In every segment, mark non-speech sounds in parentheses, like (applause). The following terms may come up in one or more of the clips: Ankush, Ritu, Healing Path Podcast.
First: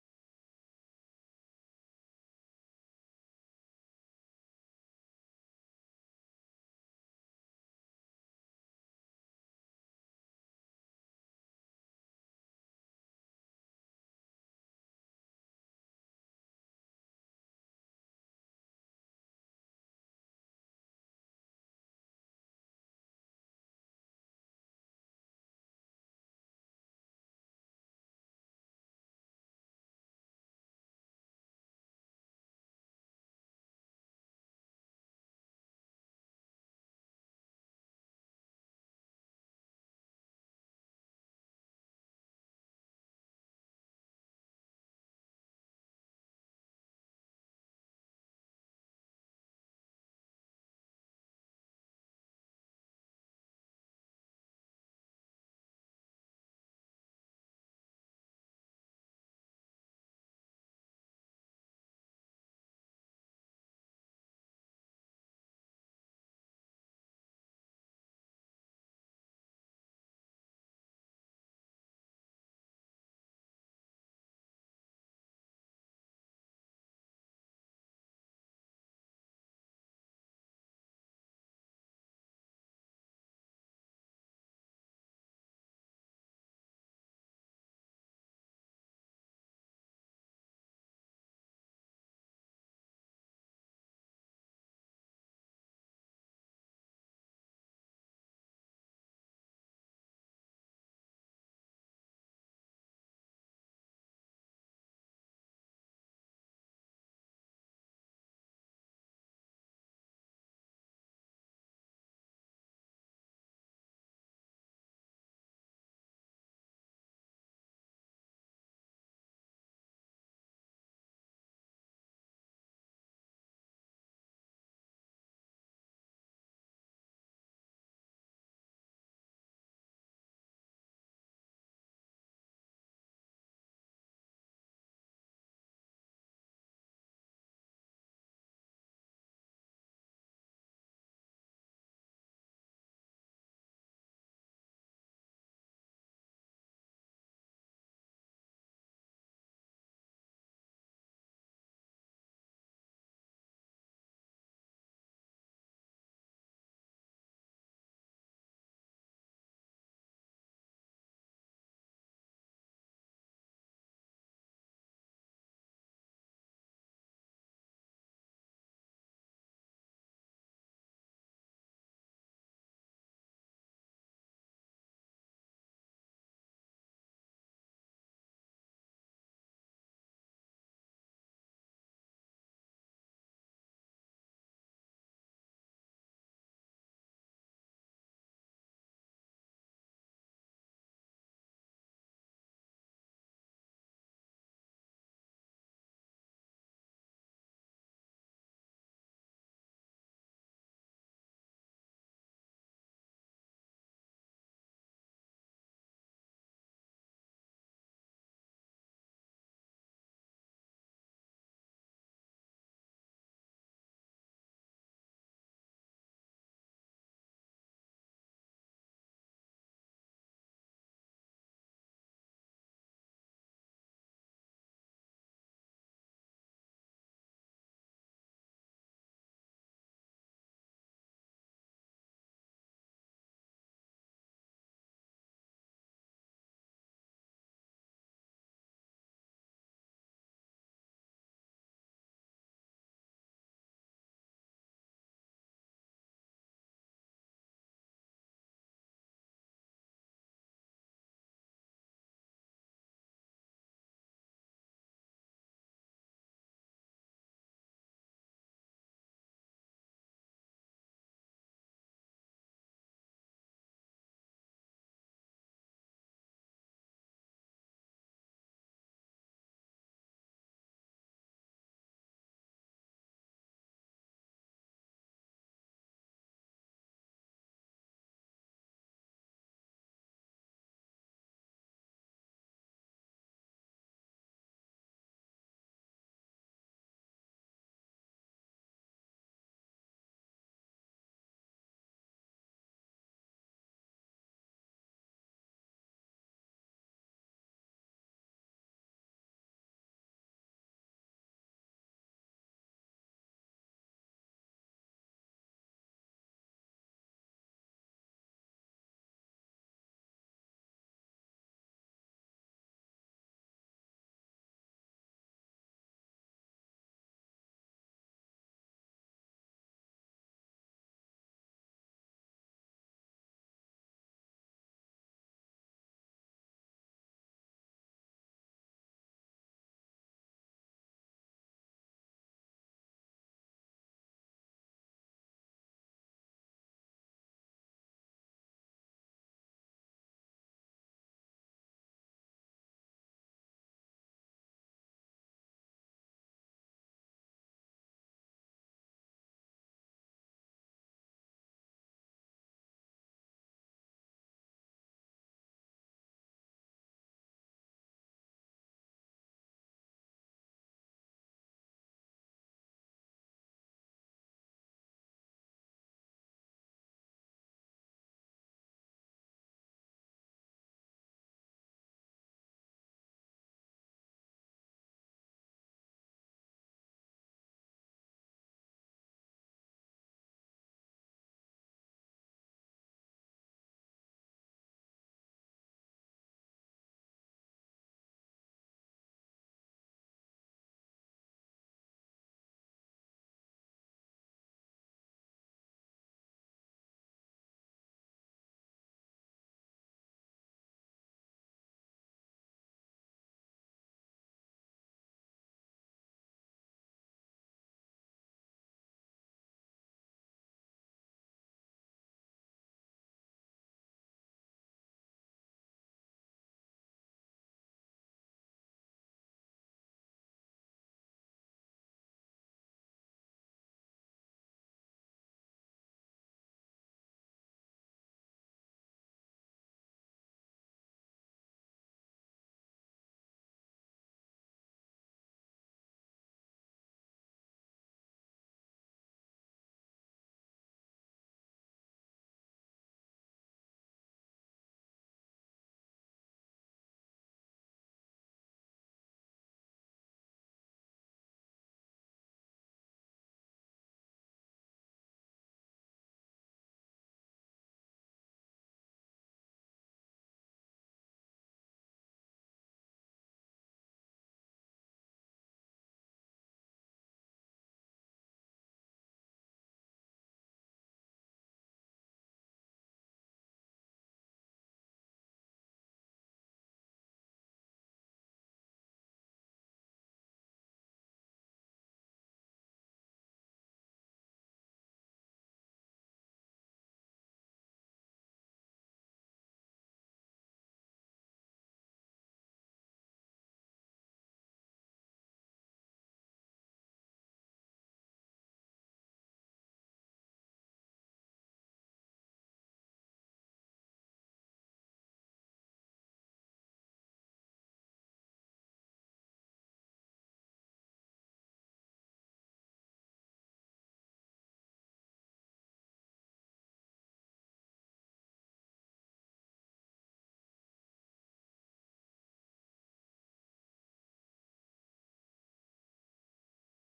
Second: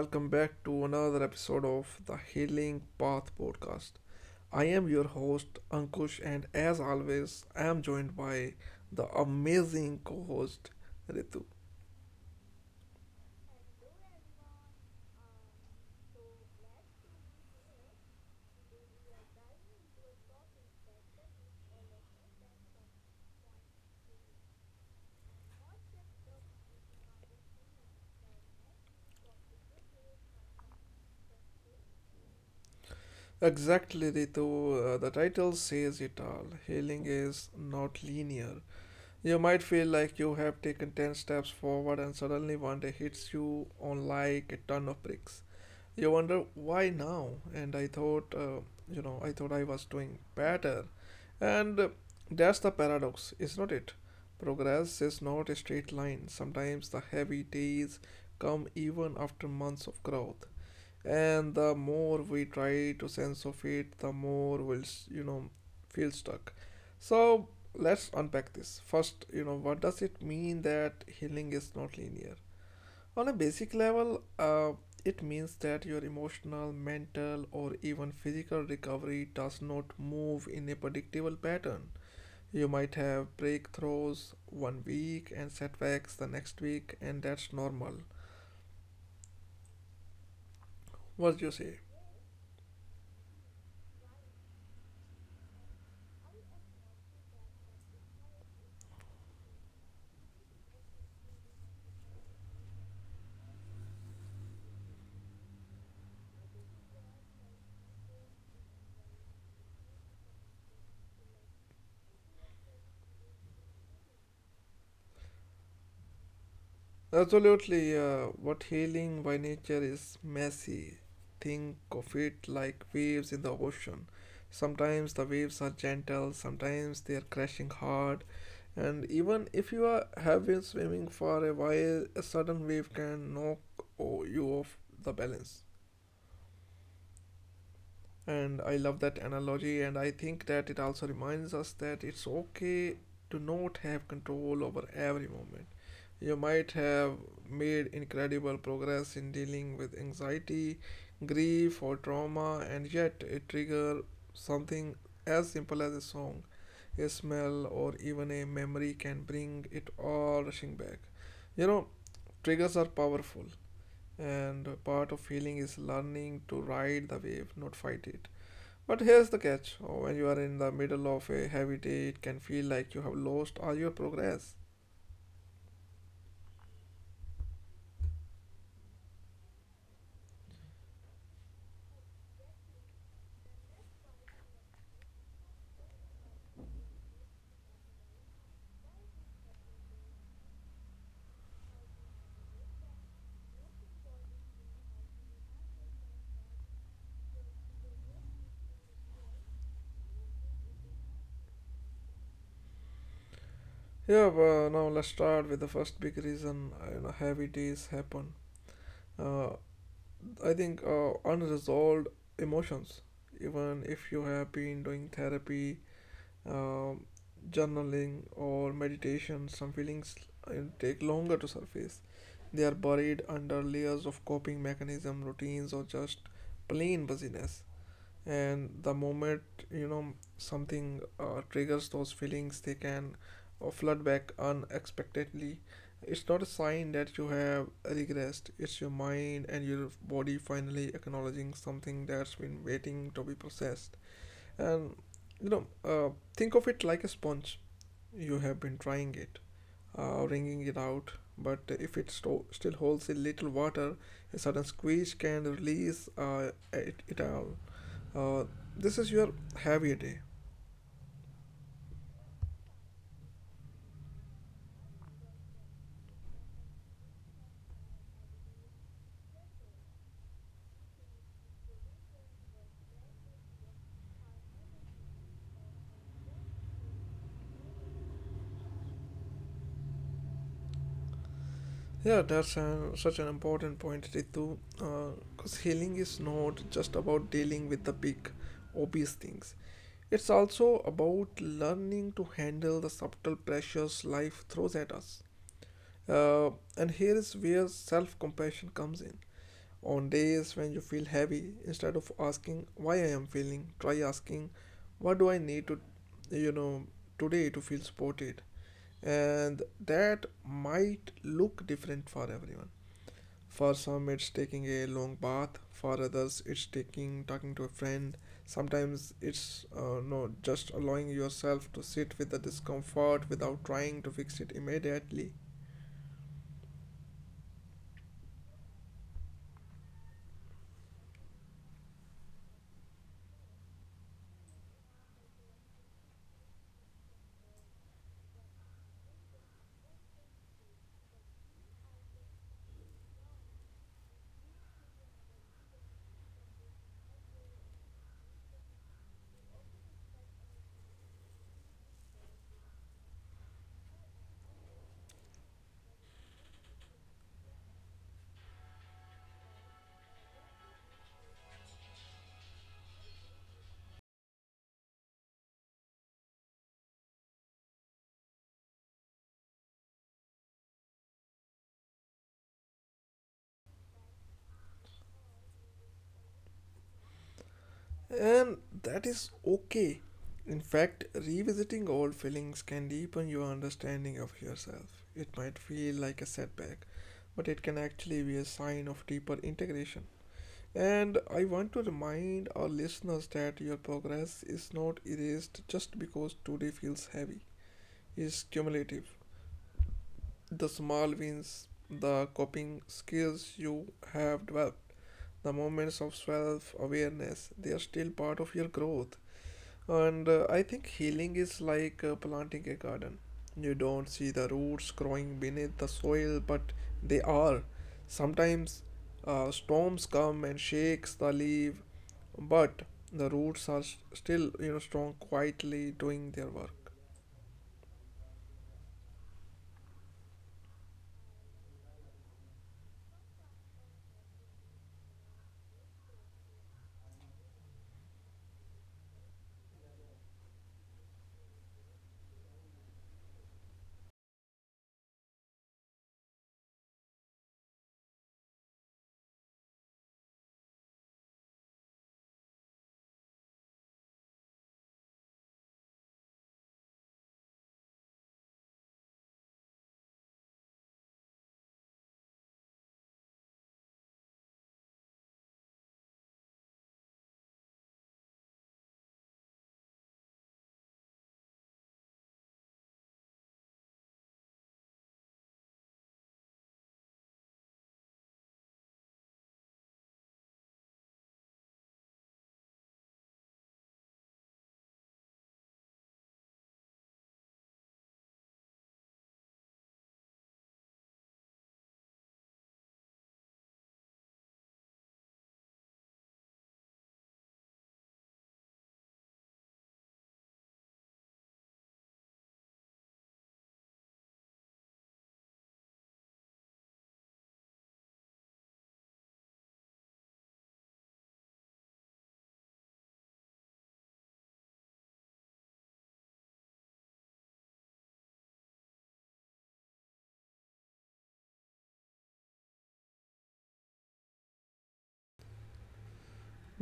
welcome back to another episode of the Healing Path Podcast. I am your host, Ankush, and as always, I am joined by the amazing co host, Ritu. Exactly, Ritu, the title says it all. Healing is not linear. You might feel like you have taken 10 steps forward, and suddenly one day hits you on like a ton of bricks. You wonder why now? And I thought, I thought I was doing better. And That's the paradox, is not it? Progress is not a straight line. Sometimes the heavy days come even after months of growth. And the more we try to sense of it, the more we'll, s- you know, feel stuck. So let's unpack this. First, what does it mean that healing is not linear? On a basic level, it means that your emotional, mental, or even physical recovery does not move in a predictable pattern. You might have breakthroughs one week and setbacks the next week, and that's normal. What do you say? Absolutely, what healing by nature is messy. Think of it like waves in the ocean. Sometimes the waves are gentle, sometimes they are crashing hard, and even if have been swimming for a while, a sudden wave can knock you off the balance. And I love that analogy, and I think that it also reminds us that it's okay to not have control over every moment. You might have made incredible progress in dealing with anxiety, grief, or trauma, and yet it trigger something as simple as a song, a smell, or even a memory can bring it all rushing back. You know, triggers are powerful, and part of healing is learning to ride the wave, not fight it. But here's the catch. Oh, when you are in the middle of a heavy day, it can feel like you have lost all your progress. Yeah, well, now let's start with the first big reason heavy days happen. Uh, I think unresolved emotions. Even if you have been doing therapy, um, journaling, or meditation, some feelings uh, take longer to surface. They are buried under layers of coping mechanism, routines, or just plain busyness. And the moment something triggers those feelings, they can flood back unexpectedly. It's not a sign that you have regressed. It's your mind and your body finally acknowledging something that's been waiting to be processed. And you know uh, think of it like a sponge. You have been trying it, wringing it out, but if it still holds a little water, a sudden squeeze can release it all. uh, this is your heavier day. Yeah, such an important point, Ritu. Because healing is not just about dealing with the big, obvious things. It's also about learning to handle the subtle pressures life throws at us. Uh, and here is where self compassion comes in. On days when you feel heavy, instead of asking why I am feeling, try asking what do I need to, you know, today to feel supported. And that might look different for everyone. For some it's taking a long bath, for others it's taking talking to a friend. Sometimes it's no just allowing yourself to sit with the discomfort without trying to fix it immediately, and that is okay. In fact, revisiting old feelings can deepen your understanding of yourself. It might feel like a setback, but it can actually be a sign of deeper integration. And I want to remind our listeners that your progress is not erased just because today feels heavy. It's cumulative. The small wins, the coping skills you have developed, the moments of self awareness, they are still part of your growth. And I think healing is like planting a garden. You don't see the roots growing beneath the soil, but they are. Sometimes storms come and shakes the leaf, but the roots are still, strong, quietly doing their work.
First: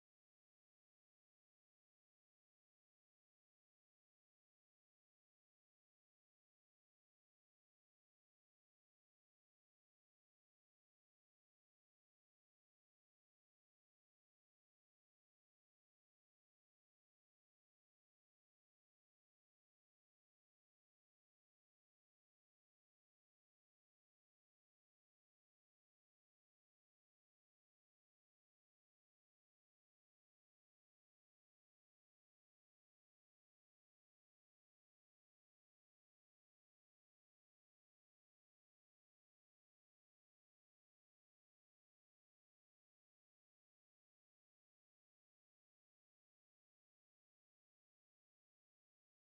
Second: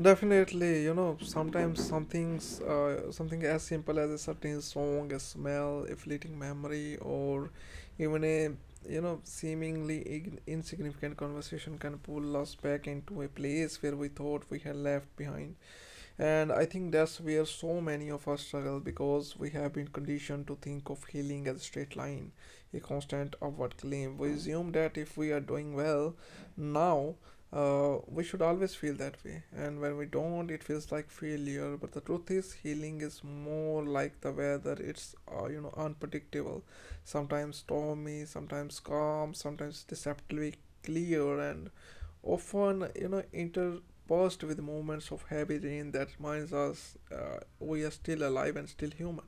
Definitely, you know, sometimes something as simple as a certain song, a smell, a fleeting memory, or even a seemingly insignificant conversation can pull us back into a place where we thought we had left behind. And I think that's where so many of us struggle because we have been conditioned to think of healing as a straight line, a constant upward climb. We assume that if we are doing well now, we should always feel that way. And when we don't, it feels like failure. But the truth is, healing is more like the weather. It's unpredictable, sometimes stormy, sometimes calm, sometimes deceptively clear, and often inter paused with moments of heavy rain that reminds us we are still alive and still human.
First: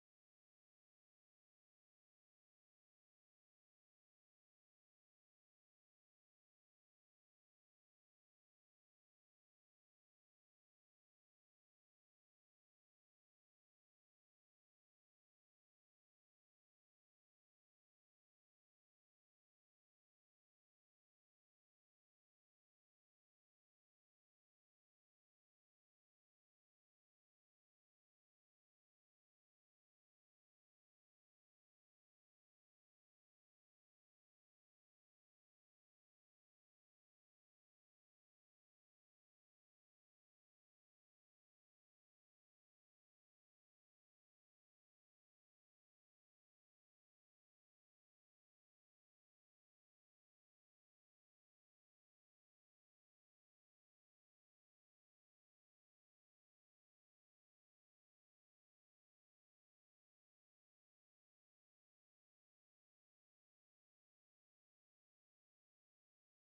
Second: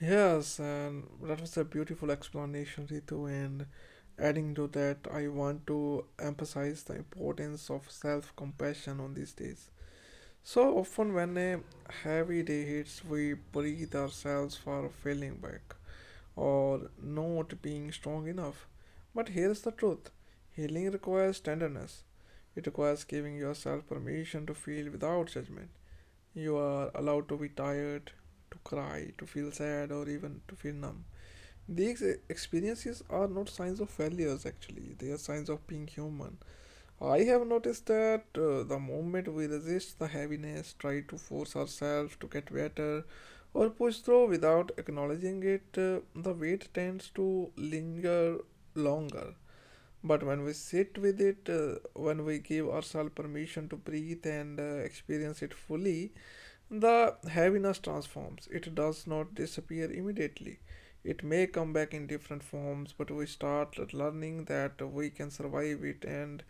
Yes, and that was a beautiful explanation, Ritu. And adding to that, I want to emphasize the importance of self compassion on these days. So often, when a heavy day hits, we breathe ourselves for feeling back, or not being strong enough. But here's the truth, healing requires tenderness, it requires giving yourself permission to feel without judgment. You are allowed to be tired, to cry, to feel sad, or even to feel numb. These experiences are not signs of failures, actually, they are signs of being human. I have noticed that the moment we resist the heaviness, try to force ourselves to get better, or push through without acknowledging it, the weight tends to linger longer. But when we sit with it, when we give ourselves permission to breathe and experience it fully, the heaviness transforms, it does not disappear immediately. It may come back in different forms, but we start learning that we can survive it and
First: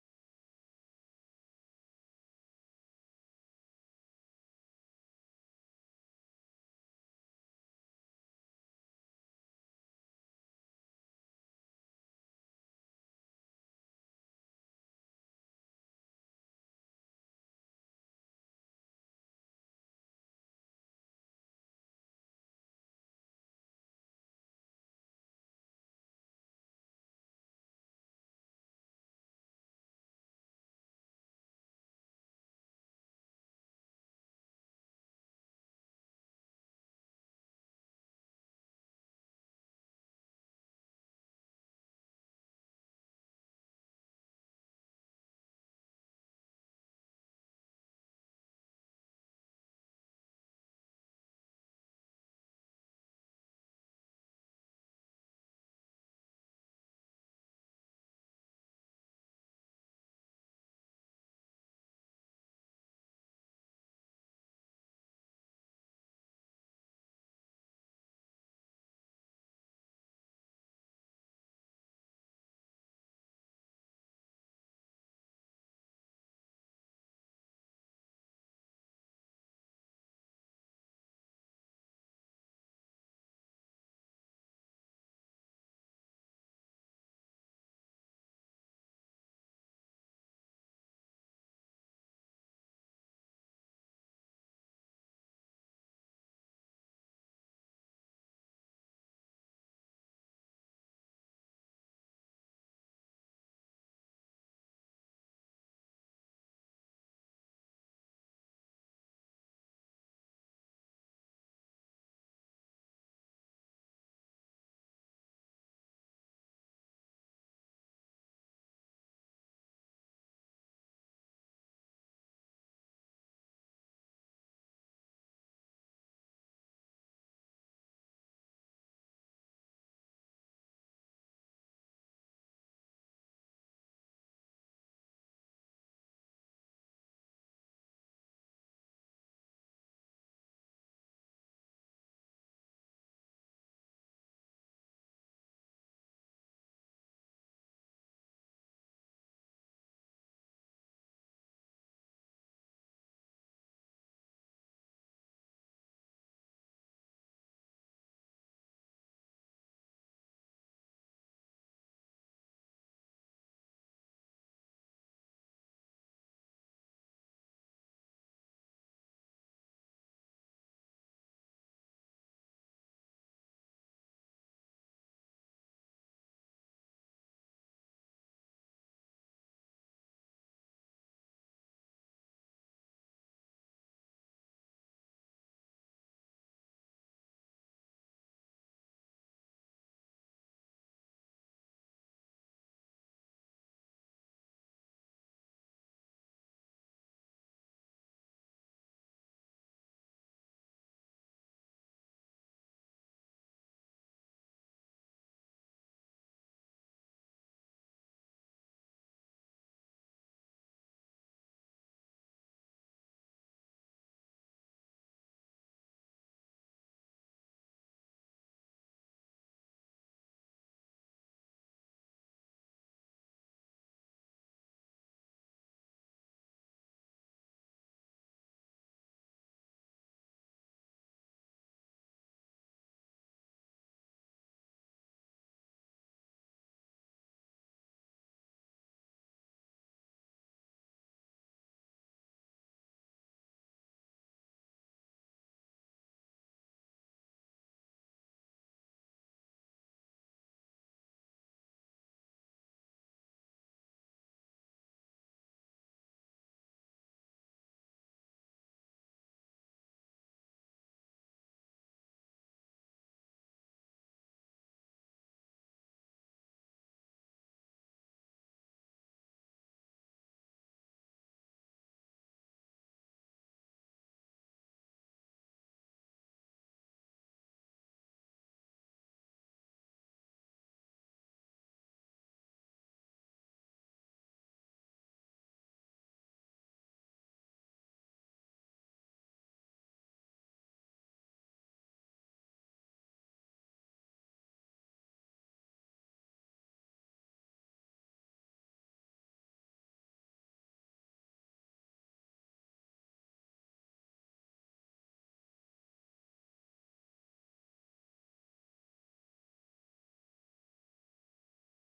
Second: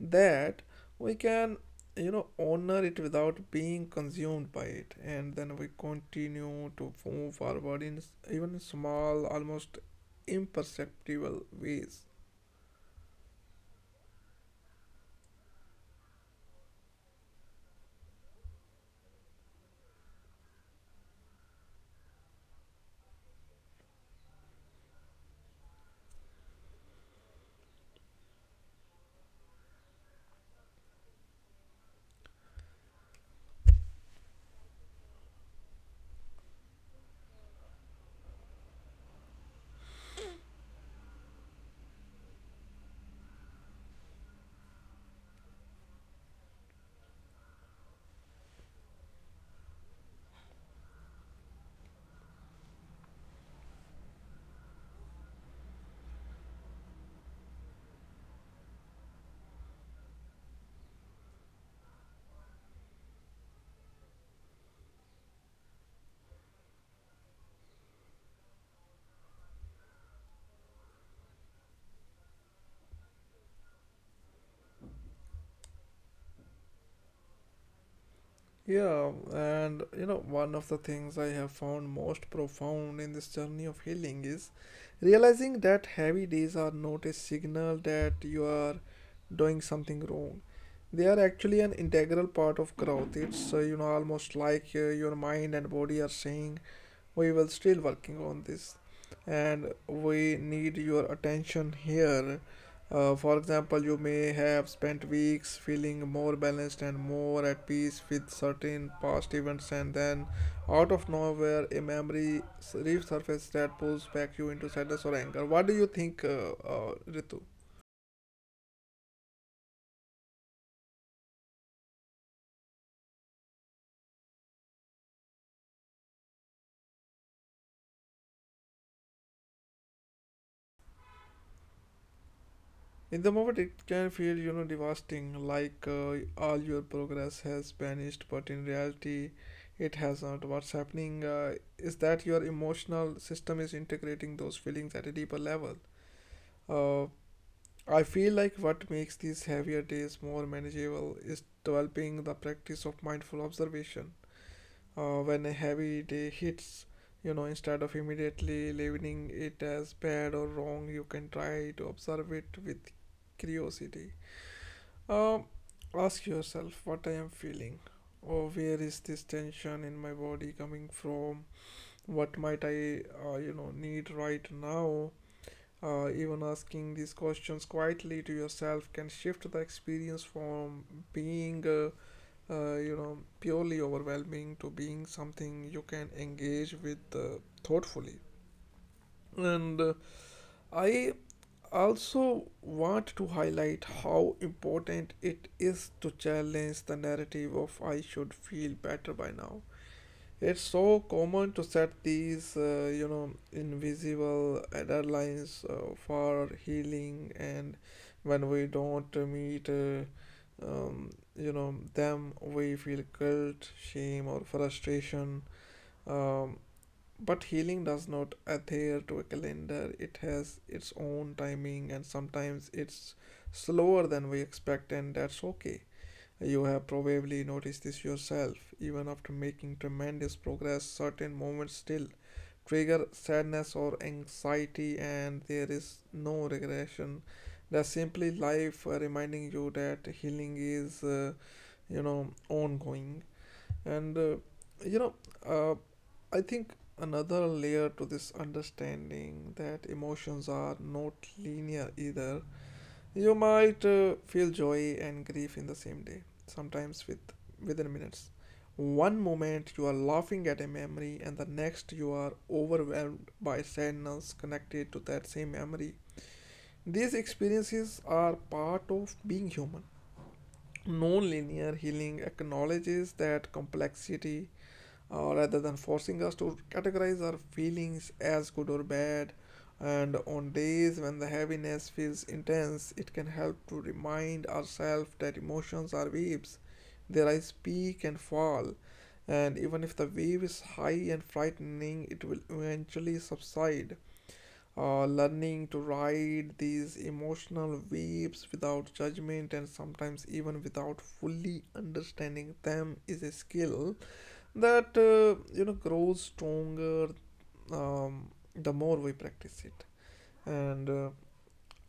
that we can, honor it without being consumed by it. And then we continue to move forward in even small, almost imperceptible ways. Yeah, and you know, one of the things I have found most profound in this journey of healing is realizing that heavy days are not a signal that you are doing something wrong. They are actually an integral part of growth. It's almost like your mind and body are saying, we were still working on this and we need your attention here. For example, you may have spent weeks feeling more balanced and more at peace with certain past events, and then out of nowhere a memory resurfaces that pulls back you into sadness or anger. What do you think, Ritu? In the moment, it can feel, you know, devastating, like all your progress has vanished, but in reality, it hasn't. What's happening is that your emotional system is integrating those feelings at a deeper level. Uh, I feel like what makes these heavier days more manageable is developing the practice of mindful observation. When a heavy day hits, you know, instead of immediately labeling it as bad or wrong, you can try to observe it with curiosity. um, Ask yourself what I am feeling, or where is this tension in my body coming from? What might I, need right now? Even asking these questions quietly to yourself can shift the experience from being, purely overwhelming to being something you can engage with thoughtfully. And I also want to highlight how important it is to challenge the narrative of I should feel better by now. It's so common to set these, invisible deadlines for healing, and when we don't meet, um, them, we feel guilt, shame, or frustration. Um, but healing does not adhere to a calendar. It has its own timing, and sometimes it's slower than we expect, and that's okay. You have probably noticed this yourself. Even after making tremendous progress, certain moments still trigger sadness or anxiety, and there is no regression. That's simply life reminding you that healing is, ongoing. And, uh, you know, uh, I think another layer to this understanding that emotions are not linear either. You might feel joy and grief in the same day, sometimes within minutes. One moment you are laughing at a memory and the next you are overwhelmed by sadness connected to that same memory. These experiences are part of being human. Non-linear healing acknowledges that complexity rather than forcing us to categorize our feelings as good or bad. And on days when the heaviness feels intense, it can help to remind ourselves that emotions are waves. They rise, peak, and fall. And even if the wave is high and frightening, it will eventually subside. Learning to ride these emotional waves without judgment and sometimes even without fully understanding them is a skill that grows stronger, um, the more we practice it. And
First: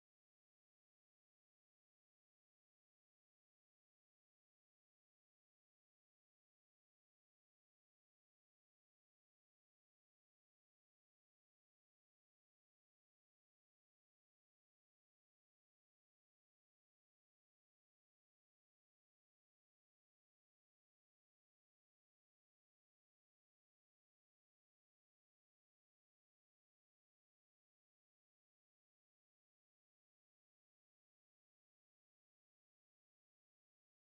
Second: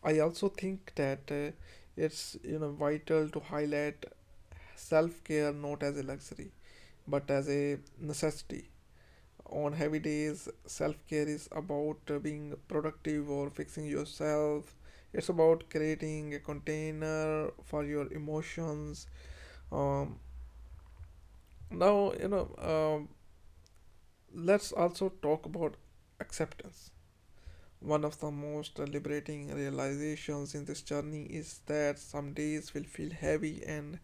I also think that it's vital to highlight self-care not as a luxury but as a necessity. On heavy days, self-care is about being productive or fixing yourself. It's about creating a container for your emotions. Um, now you know Let's also talk about acceptance. One of the most liberating realizations in this journey is that some days will feel heavy, and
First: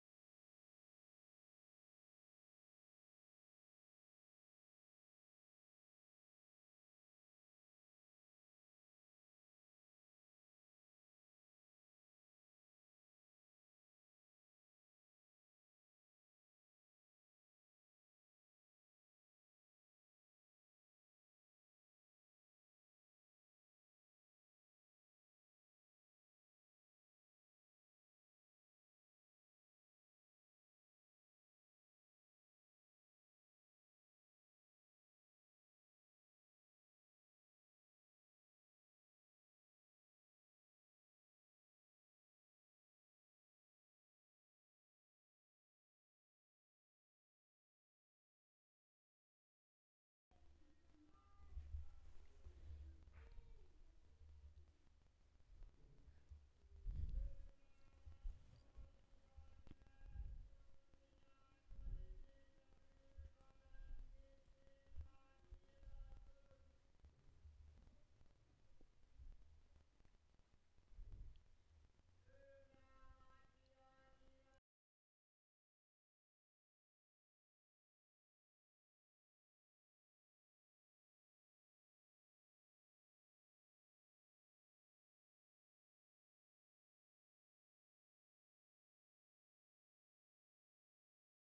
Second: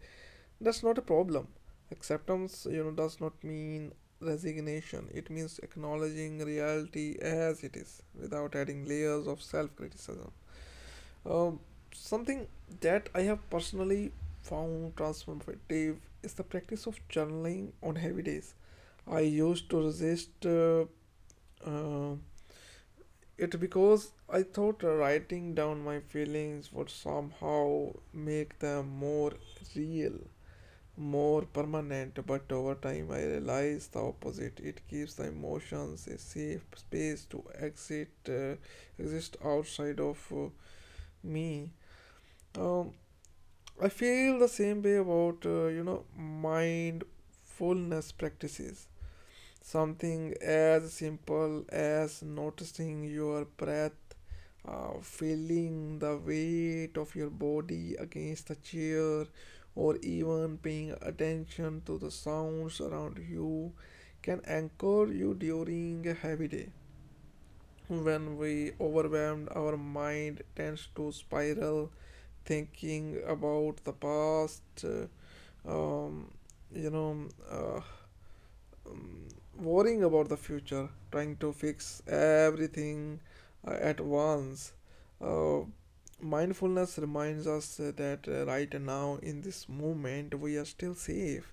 that's not a problem. Acceptance, you know, does not mean resignation. It means acknowledging reality as it is without adding layers of self criticism. Um, Something that I have personally found transformative is the practice of journaling on heavy days. I used to resist uh, it because I thought writing down my feelings would somehow make them more real, more permanent, but over time I realized the opposite. It gives the emotions a safe space to exit, exist outside of me. Um, I feel the same way about, you know, mindfulness practices. Something as simple as noticing your breath, feeling the weight of your body against the chair, or even paying attention to the sounds around you can anchor you during a heavy day. When we overwhelmed, our mind tends to spiral, thinking about the past, um, you know, uh, worrying about the future, trying to fix everything at once. Uh, Mindfulness reminds us that right now, in this moment, we are still safe.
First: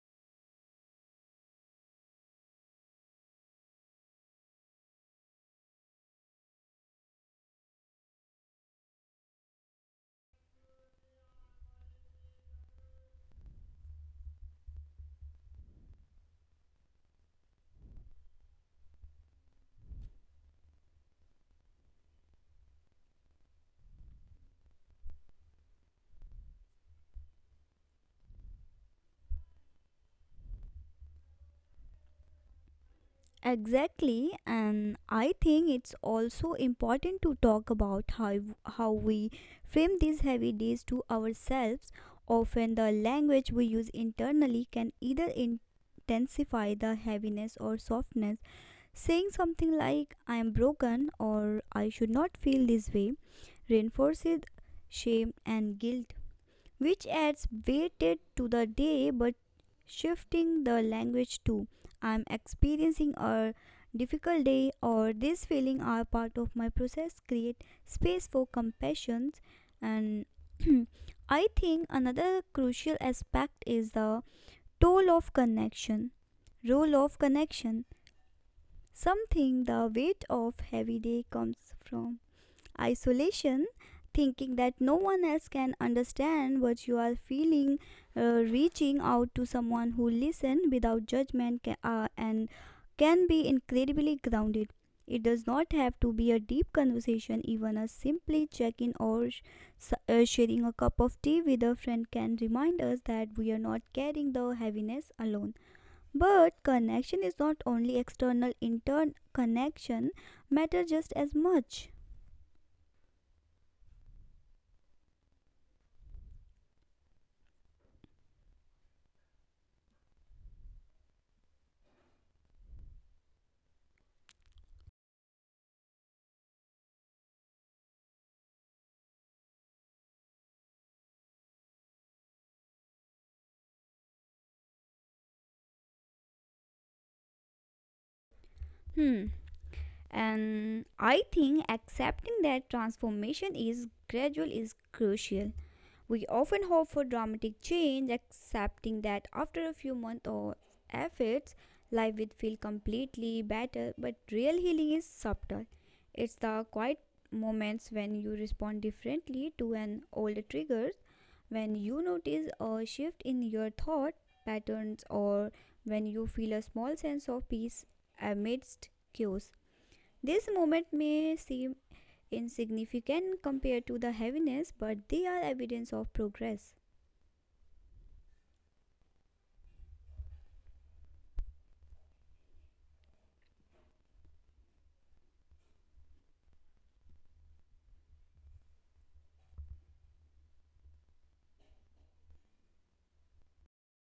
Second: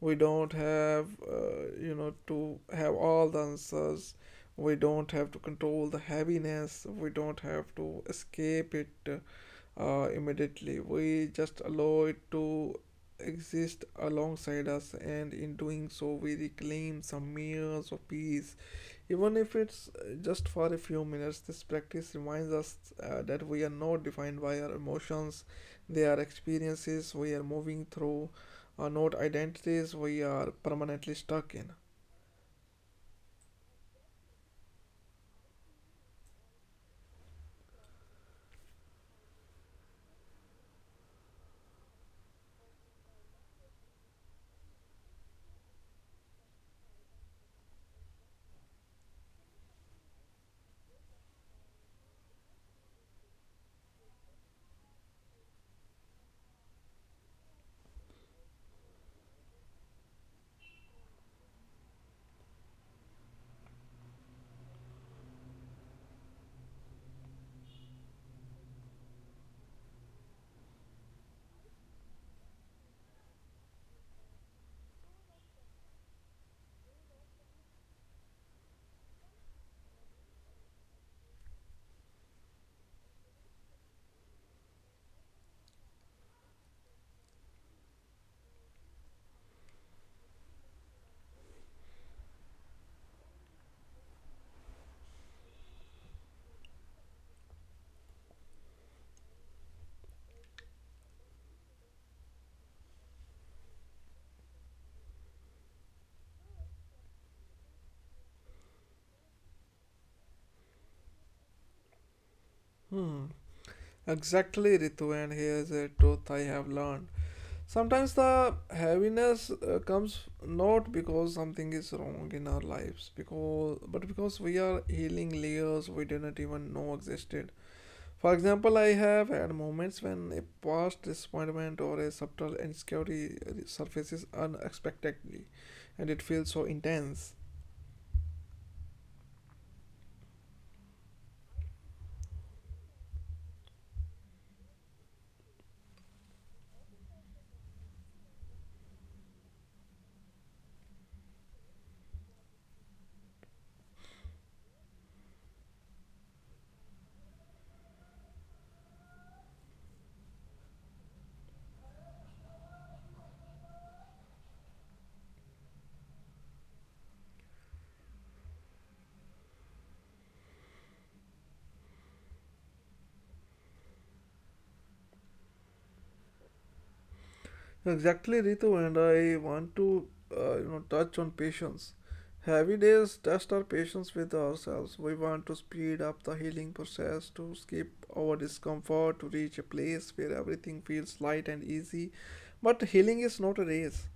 We don't have, you know, to have all the answers. We don't have to control the heaviness. We don't have to escape it immediately. We just allow it to exist alongside us, and in doing so, we reclaim some years of peace. Even if it's just for a few minutes, this practice reminds us that we are not defined by our emotions. They are experiences we are moving through, are not identities we are permanently stuck in. Exactly, and I think it's also important to talk about how we frame these heavy days to ourselves. Often, the language we use internally can either intensify the heaviness or softness. Saying something like "I am broken" or "I should not feel this way" reinforces shame and guilt, which adds weighted to the day. But shifting the language to "I'm experiencing a difficult day" or "this feeling are part of my process" create space for compassion. And (clears throat) I think another crucial aspect is the toll of connection, role of connection. Something the weight of heavy day comes from isolation, thinking that no one else can understand what you are feeling. Reaching out to someone who listens without judgment ca- and can be incredibly grounded. It does not have to be a deep conversation, even a simply check in, or sharing a cup of tea with a friend can remind us that we are not carrying the heaviness alone. But connection is not only external, intern connection matters just as much. Hmm. Exactly, Ritu, and here's a truth I have learned. Sometimes the heaviness comes not because something is wrong in our lives, because but because we are healing layers we didn't even know existed. For example, I have had moments when a past disappointment or a subtle insecurity surfaces unexpectedly, and it feels so intense. Hmm. And I think accepting that transformation is gradual is crucial. We often hope for dramatic change, accepting that after a few months or efforts, life will feel completely better. But real healing is subtle. It's the quiet moments when you respond differently to an older triggers, when you notice a shift in your thought patterns, or when you feel a small sense of peace amidst chaos. This moment may seem insignificant compared to the heaviness, but they are evidence of progress. Exactly, Ritu, and I want to touch on patience. Heavy days test our patience with ourselves. We want to speed up the healing process, to skip our discomfort, to reach a place where everything feels light and easy. But healing is not a race.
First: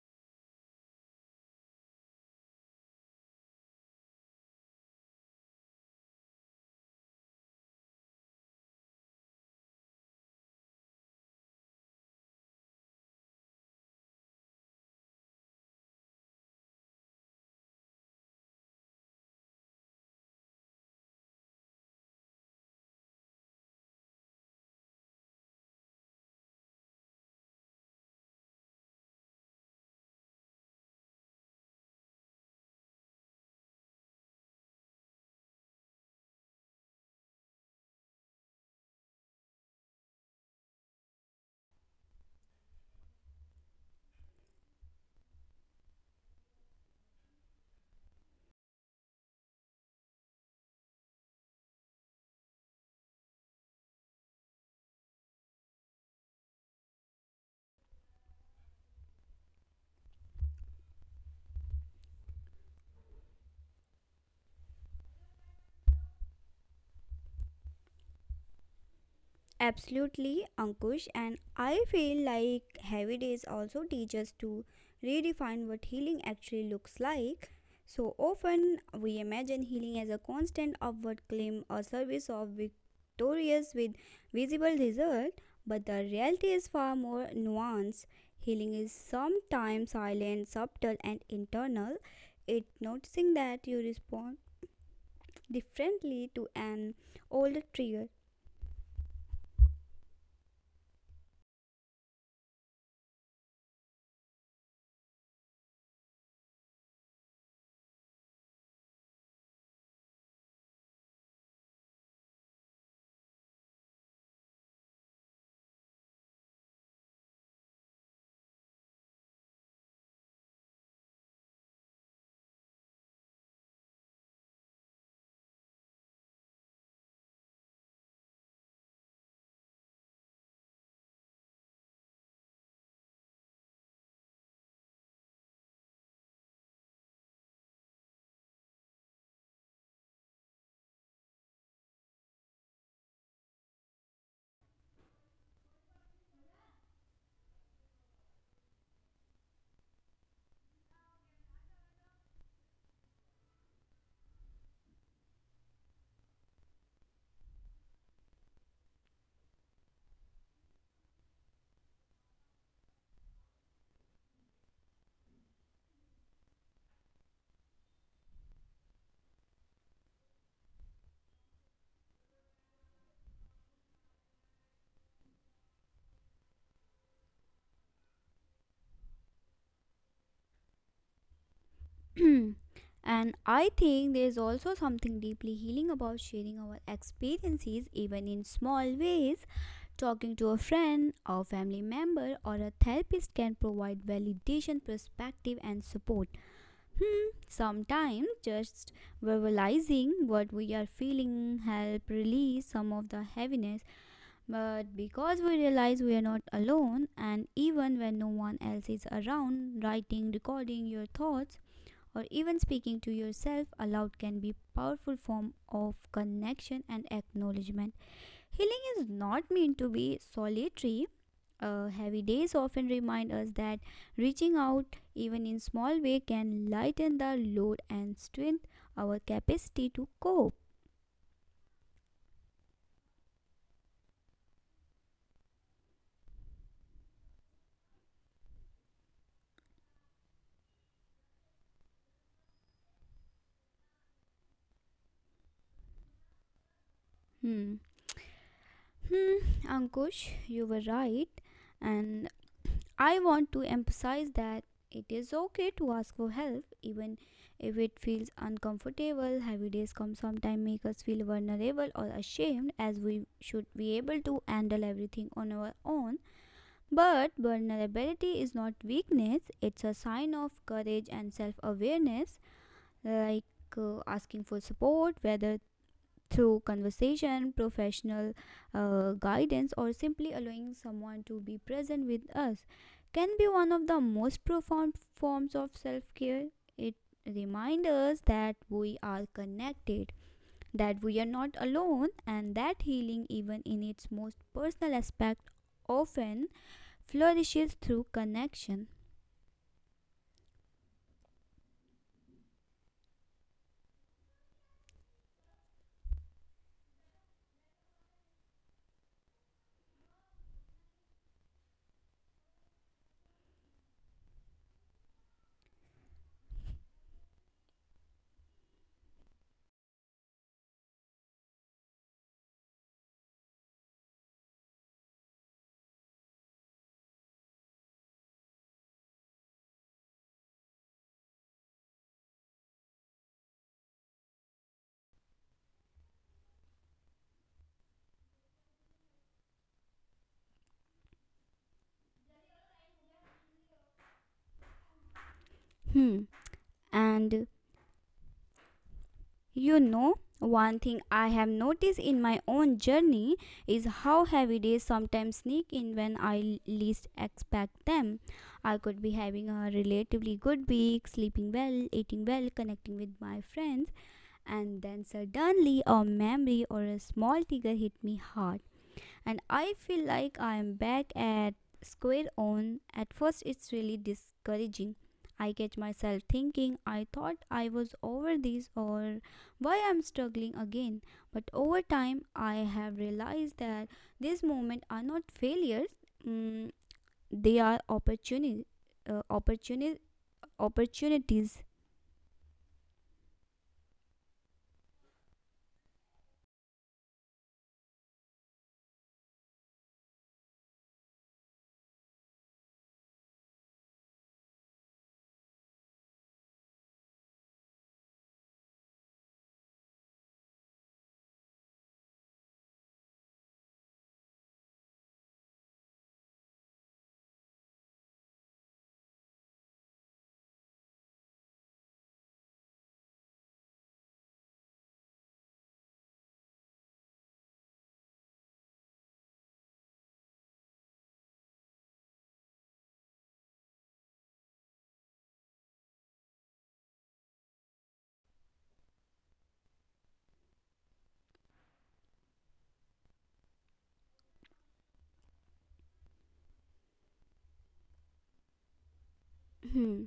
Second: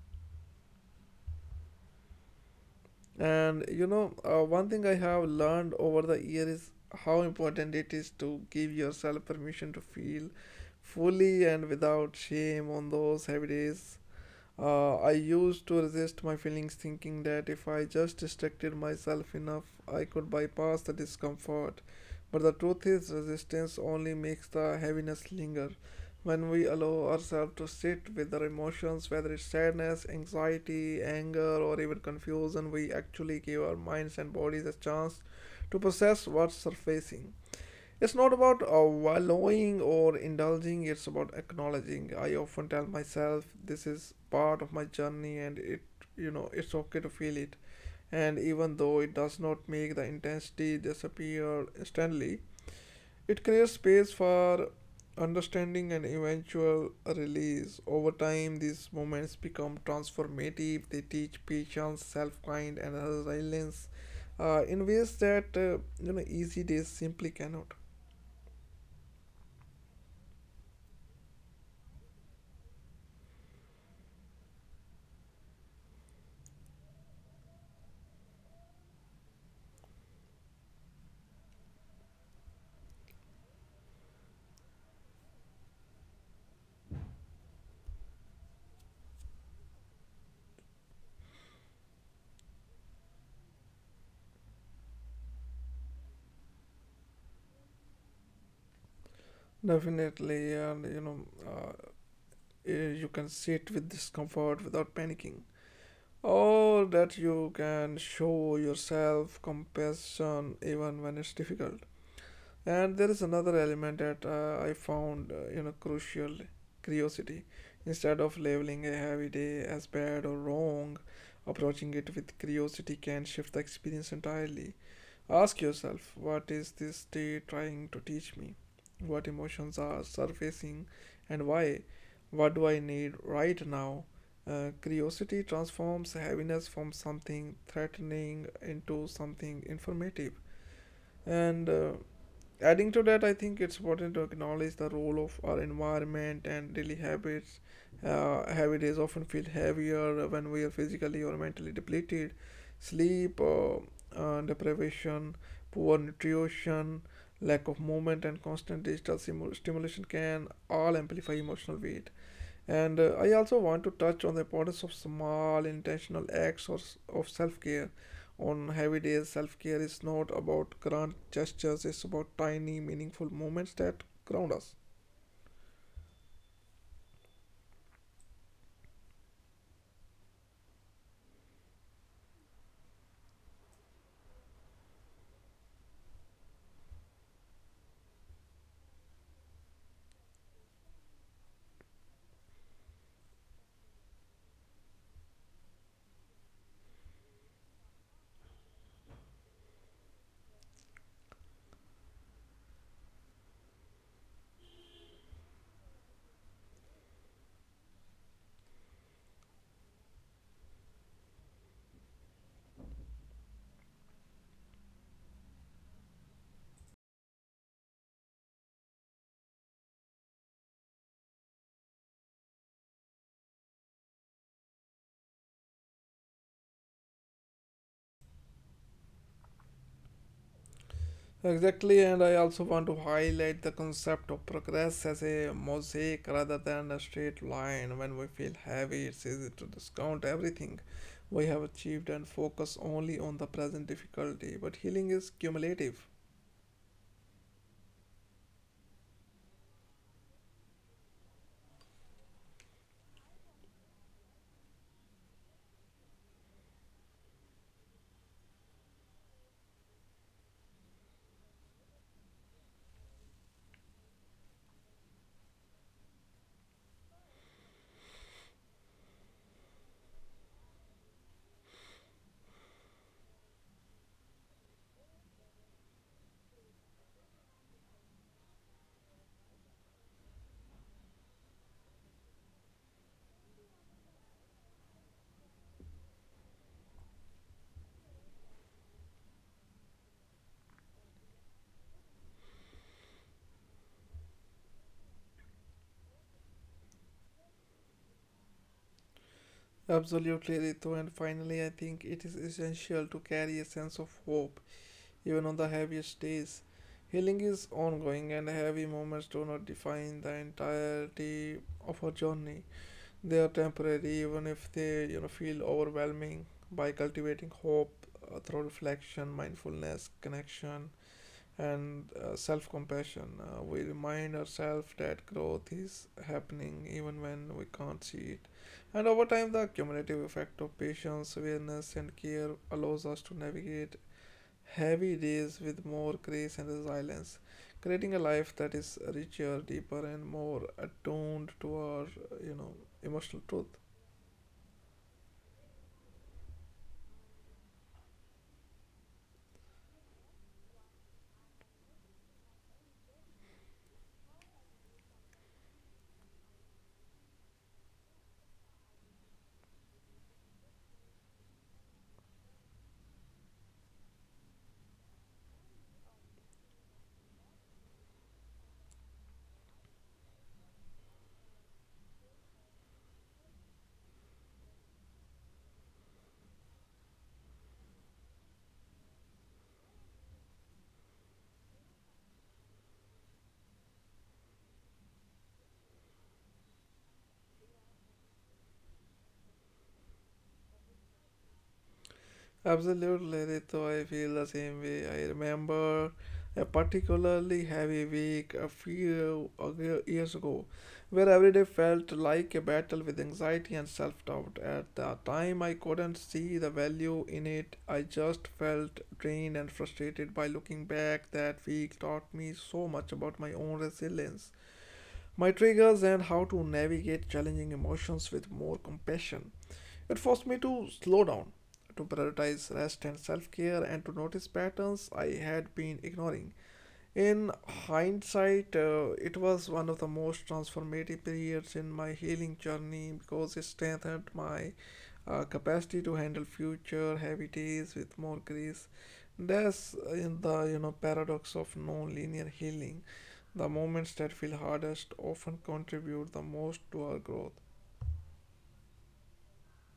And you know, one thing I have learned over the year is how important it is to give yourself permission to feel fully and without shame on those heavy days. I used to resist my feelings, thinking that if I just distracted myself enough, I could bypass the discomfort. But the truth is, resistance only makes the heaviness linger. When we allow ourselves to sit with our emotions, whether it's sadness, anxiety, anger, or even confusion, we actually give our minds and bodies a chance to process what's surfacing. It's not about wallowing or indulging, it's about acknowledging. I often tell myself this is part of my journey and it, you know, it's okay to feel it. And even though it does not make the intensity disappear instantly, it creates space for understanding and eventual release. Over time, these moments become transformative. They teach patience, self-kind, and resilience in ways that easy days simply cannot. Absolutely, Ankush, and I feel like heavy days also teach us to redefine what healing actually looks like. So often we imagine healing as a constant upward climb or service of victorious with visible result, but the reality is far more nuanced. Healing is sometimes silent, subtle, and internal. It noticing that you respond differently to an older trigger. Definitely, and you know, uh, you can sit with discomfort without panicking, or that you can show yourself compassion even when it's difficult. And there is another element that I found, you know, crucial curiosity. Instead of labeling a heavy day as bad or wrong, approaching it with curiosity can shift the experience entirely. Ask yourself, what is this day trying to teach me? What emotions are surfacing and why? What do I need right now? Curiosity transforms heaviness from something threatening into something informative. And Adding to that, I think it's important to acknowledge the role of our environment and daily habits. Heavy days often feel heavier when we are physically or mentally depleted. Sleep, deprivation, poor nutrition, lack of movement, and constant stimulation can all amplify emotional weight. And I also want to touch on the importance of small intentional acts of self care. On heavy days, self care is not about grand gestures, it's about tiny, meaningful moments that ground us. (clears throat) And I think there is also something deeply healing about sharing our experiences, even in small ways. Talking to a friend, a family member, or a therapist can provide validation, perspective, and support. Sometimes just verbalizing what we are feeling help release some of the heaviness, but because we realize we are not alone. And even when no one else is around, writing, recording your thoughts, or even speaking to yourself aloud can be a powerful form of connection and acknowledgement. Healing is not meant to be solitary. Heavy days often remind us that reaching out even in small way can lighten the load and strengthen our capacity to cope. Exactly, and I also want to highlight the concept of progress as a mosaic rather than a straight line. When we feel heavy, it's easy to discount everything we have achieved and focus only on the present difficulty. But healing is cumulative. Hmm. Hmm, Ankush, you were right. And I want to emphasize that it is okay to ask for help even if it feels uncomfortable. Heavy days come sometimes make us feel vulnerable or ashamed as we should be able to handle everything on our own. But vulnerability is not weakness, it's a sign of courage and self awareness, like asking for support, whether through conversation, professional guidance, or simply allowing someone to be present with us, can be one of the most profound forms of self care. It reminds us that we are connected, that we are not alone, and that healing, even in its most personal aspect, often flourishes through connection. Absolutely, Ritu, and finally, I think it is essential to carry a sense of hope even on the heaviest days. Healing is ongoing, and heavy moments do not define the entirety of our journey. They are temporary, even if they, you know, feel overwhelming. By cultivating hope through reflection, mindfulness, connection, and self compassion, we remind ourselves that growth is happening even when we can't see it. And over time, the cumulative effect of patience, awareness, and care allows us to navigate heavy days with more grace and resilience, creating a life that is richer, deeper, and more attuned to our, you know, emotional truth. Hmm. And you know, one thing I have noticed in my own journey is how heavy days sometimes sneak in when I least expect them. I could be having a relatively good week, sleeping well, eating well, connecting with my friends, and then suddenly a memory or a small trigger hit me hard, and I feel like I am back at square one. At first, it's really discouraging. I catch myself thinking, "I thought I was over this" or "why I'm struggling again." But over time, I have realized that these moments are not failures, mm, they are uh, opportuni- opportunities. Absolutely, Rito. I feel the same way. I remember a particularly heavy week a few years ago, where every day felt like a battle with anxiety and self doubt. At the time, I couldn't see the value in it. I just felt drained and frustrated by looking back. That week taught me so much about my own resilience, my triggers, and how to navigate challenging emotions with more compassion. It forced me to slow down, to prioritize rest and self care, and to notice patterns I had been ignoring. In hindsight, it was one of the most transformative periods in my healing journey because it strengthened my capacity to handle future heavy days with more grace. That's in the paradox of non-linear healing. The moments that feel hardest often contribute the most to our growth. Hmm.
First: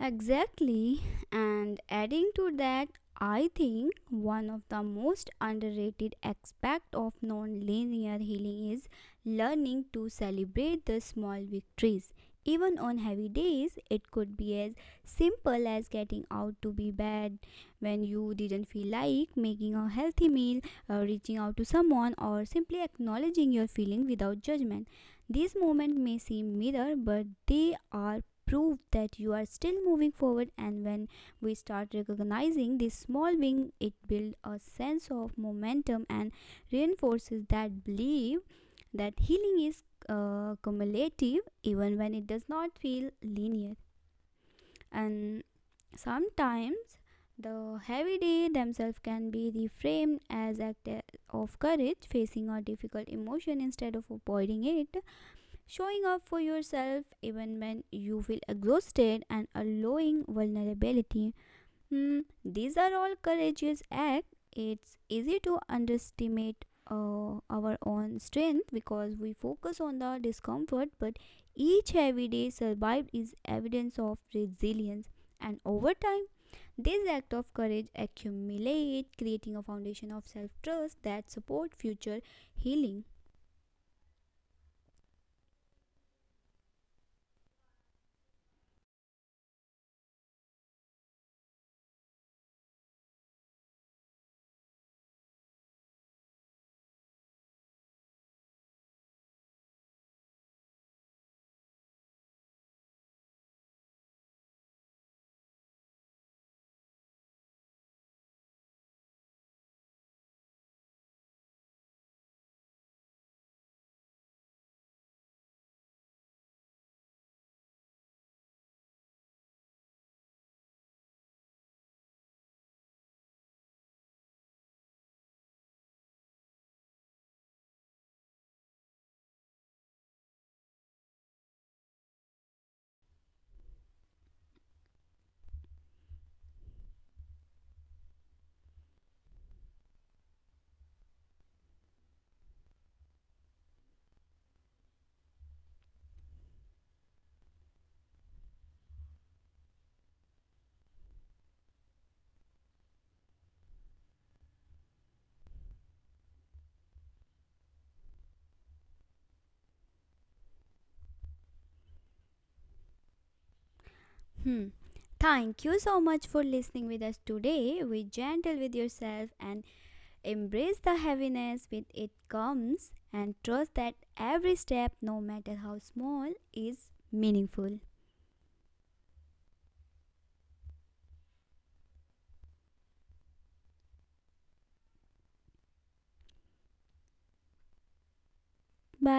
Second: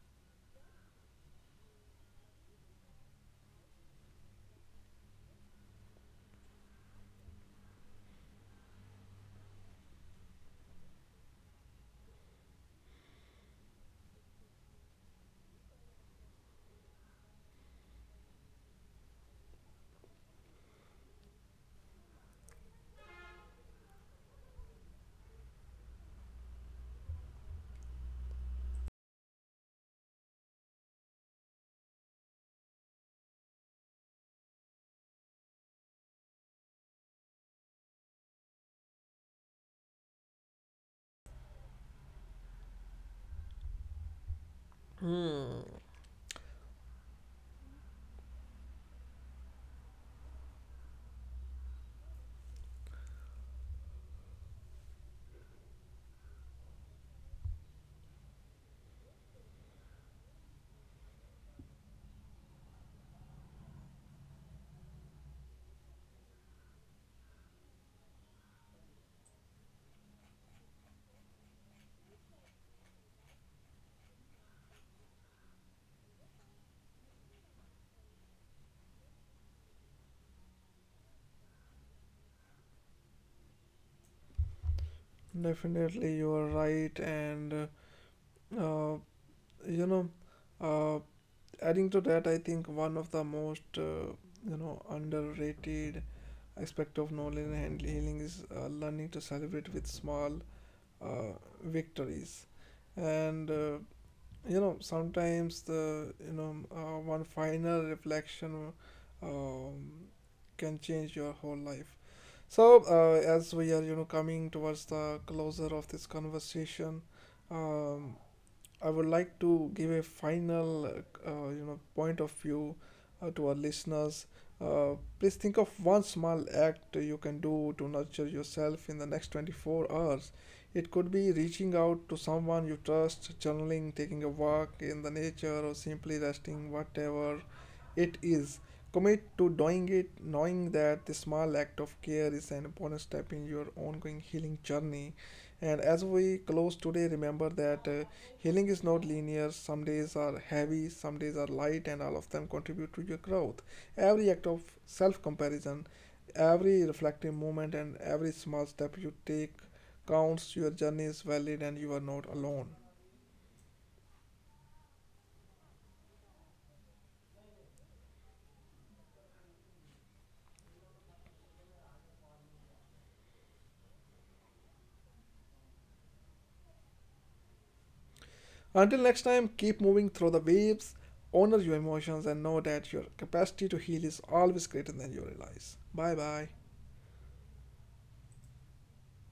Exactly. And adding to that, I think one of the most underrated aspect of nonlinear healing is learning to celebrate the small victories. Even on heavy days, it could be as simple as getting out to be bed when you didn't feel like, making a healthy meal, reaching out to someone, or simply acknowledging your feeling without judgment. These moments may seem minor, but they are prove that you are still moving forward. And when we start recognizing this small win, it builds a sense of momentum and reinforces that belief that healing is cumulative, even when it does not feel linear. And sometimes the heavy day themselves can be reframed as act of courage, facing a difficult emotion instead of avoiding it, showing up for yourself even when you feel exhausted, and allowing vulnerability. Hmm, these are all courageous acts. It's easy to underestimate our own strength because we focus on the discomfort, but each everyday survived is evidence of resilience. And over time, this act of courage accumulate, creating a foundation of self-trust that support future healing. Definitely, you are right, Uh, you know, uh, adding to that, I think one of the most underrated aspect of knowledge and healing is learning to celebrate with small uh, victories, and you know sometimes the one final reflection um, can change your whole life. So as we are coming towards the closer of this conversation, Um, I would like to give a final, point of view to our listeners. Please think of one small act you can do to nurture yourself in the next 24 hours. It could be reaching out to someone you trust, journaling, taking a walk in the nature, or simply resting, whatever it is. Commit to doing it, knowing that this small act of care is an important step in your ongoing healing journey. And as we close today, remember that. Healing is not linear. Some days are heavy, some days are light, and all of them contribute to your growth. Every act of self comparison, every reflective moment, and every small step you take counts. Your journey is valid, and you are not alone. Hmm. Thank you so much for listening with us today. Be gentle with yourself and embrace the heaviness with it comes, and trust that every step, no matter how small, is meaningful. Until next time, keep moving through the waves, honor your emotions, and know that your capacity to heal is always greater than you realize. Bye bye. Bye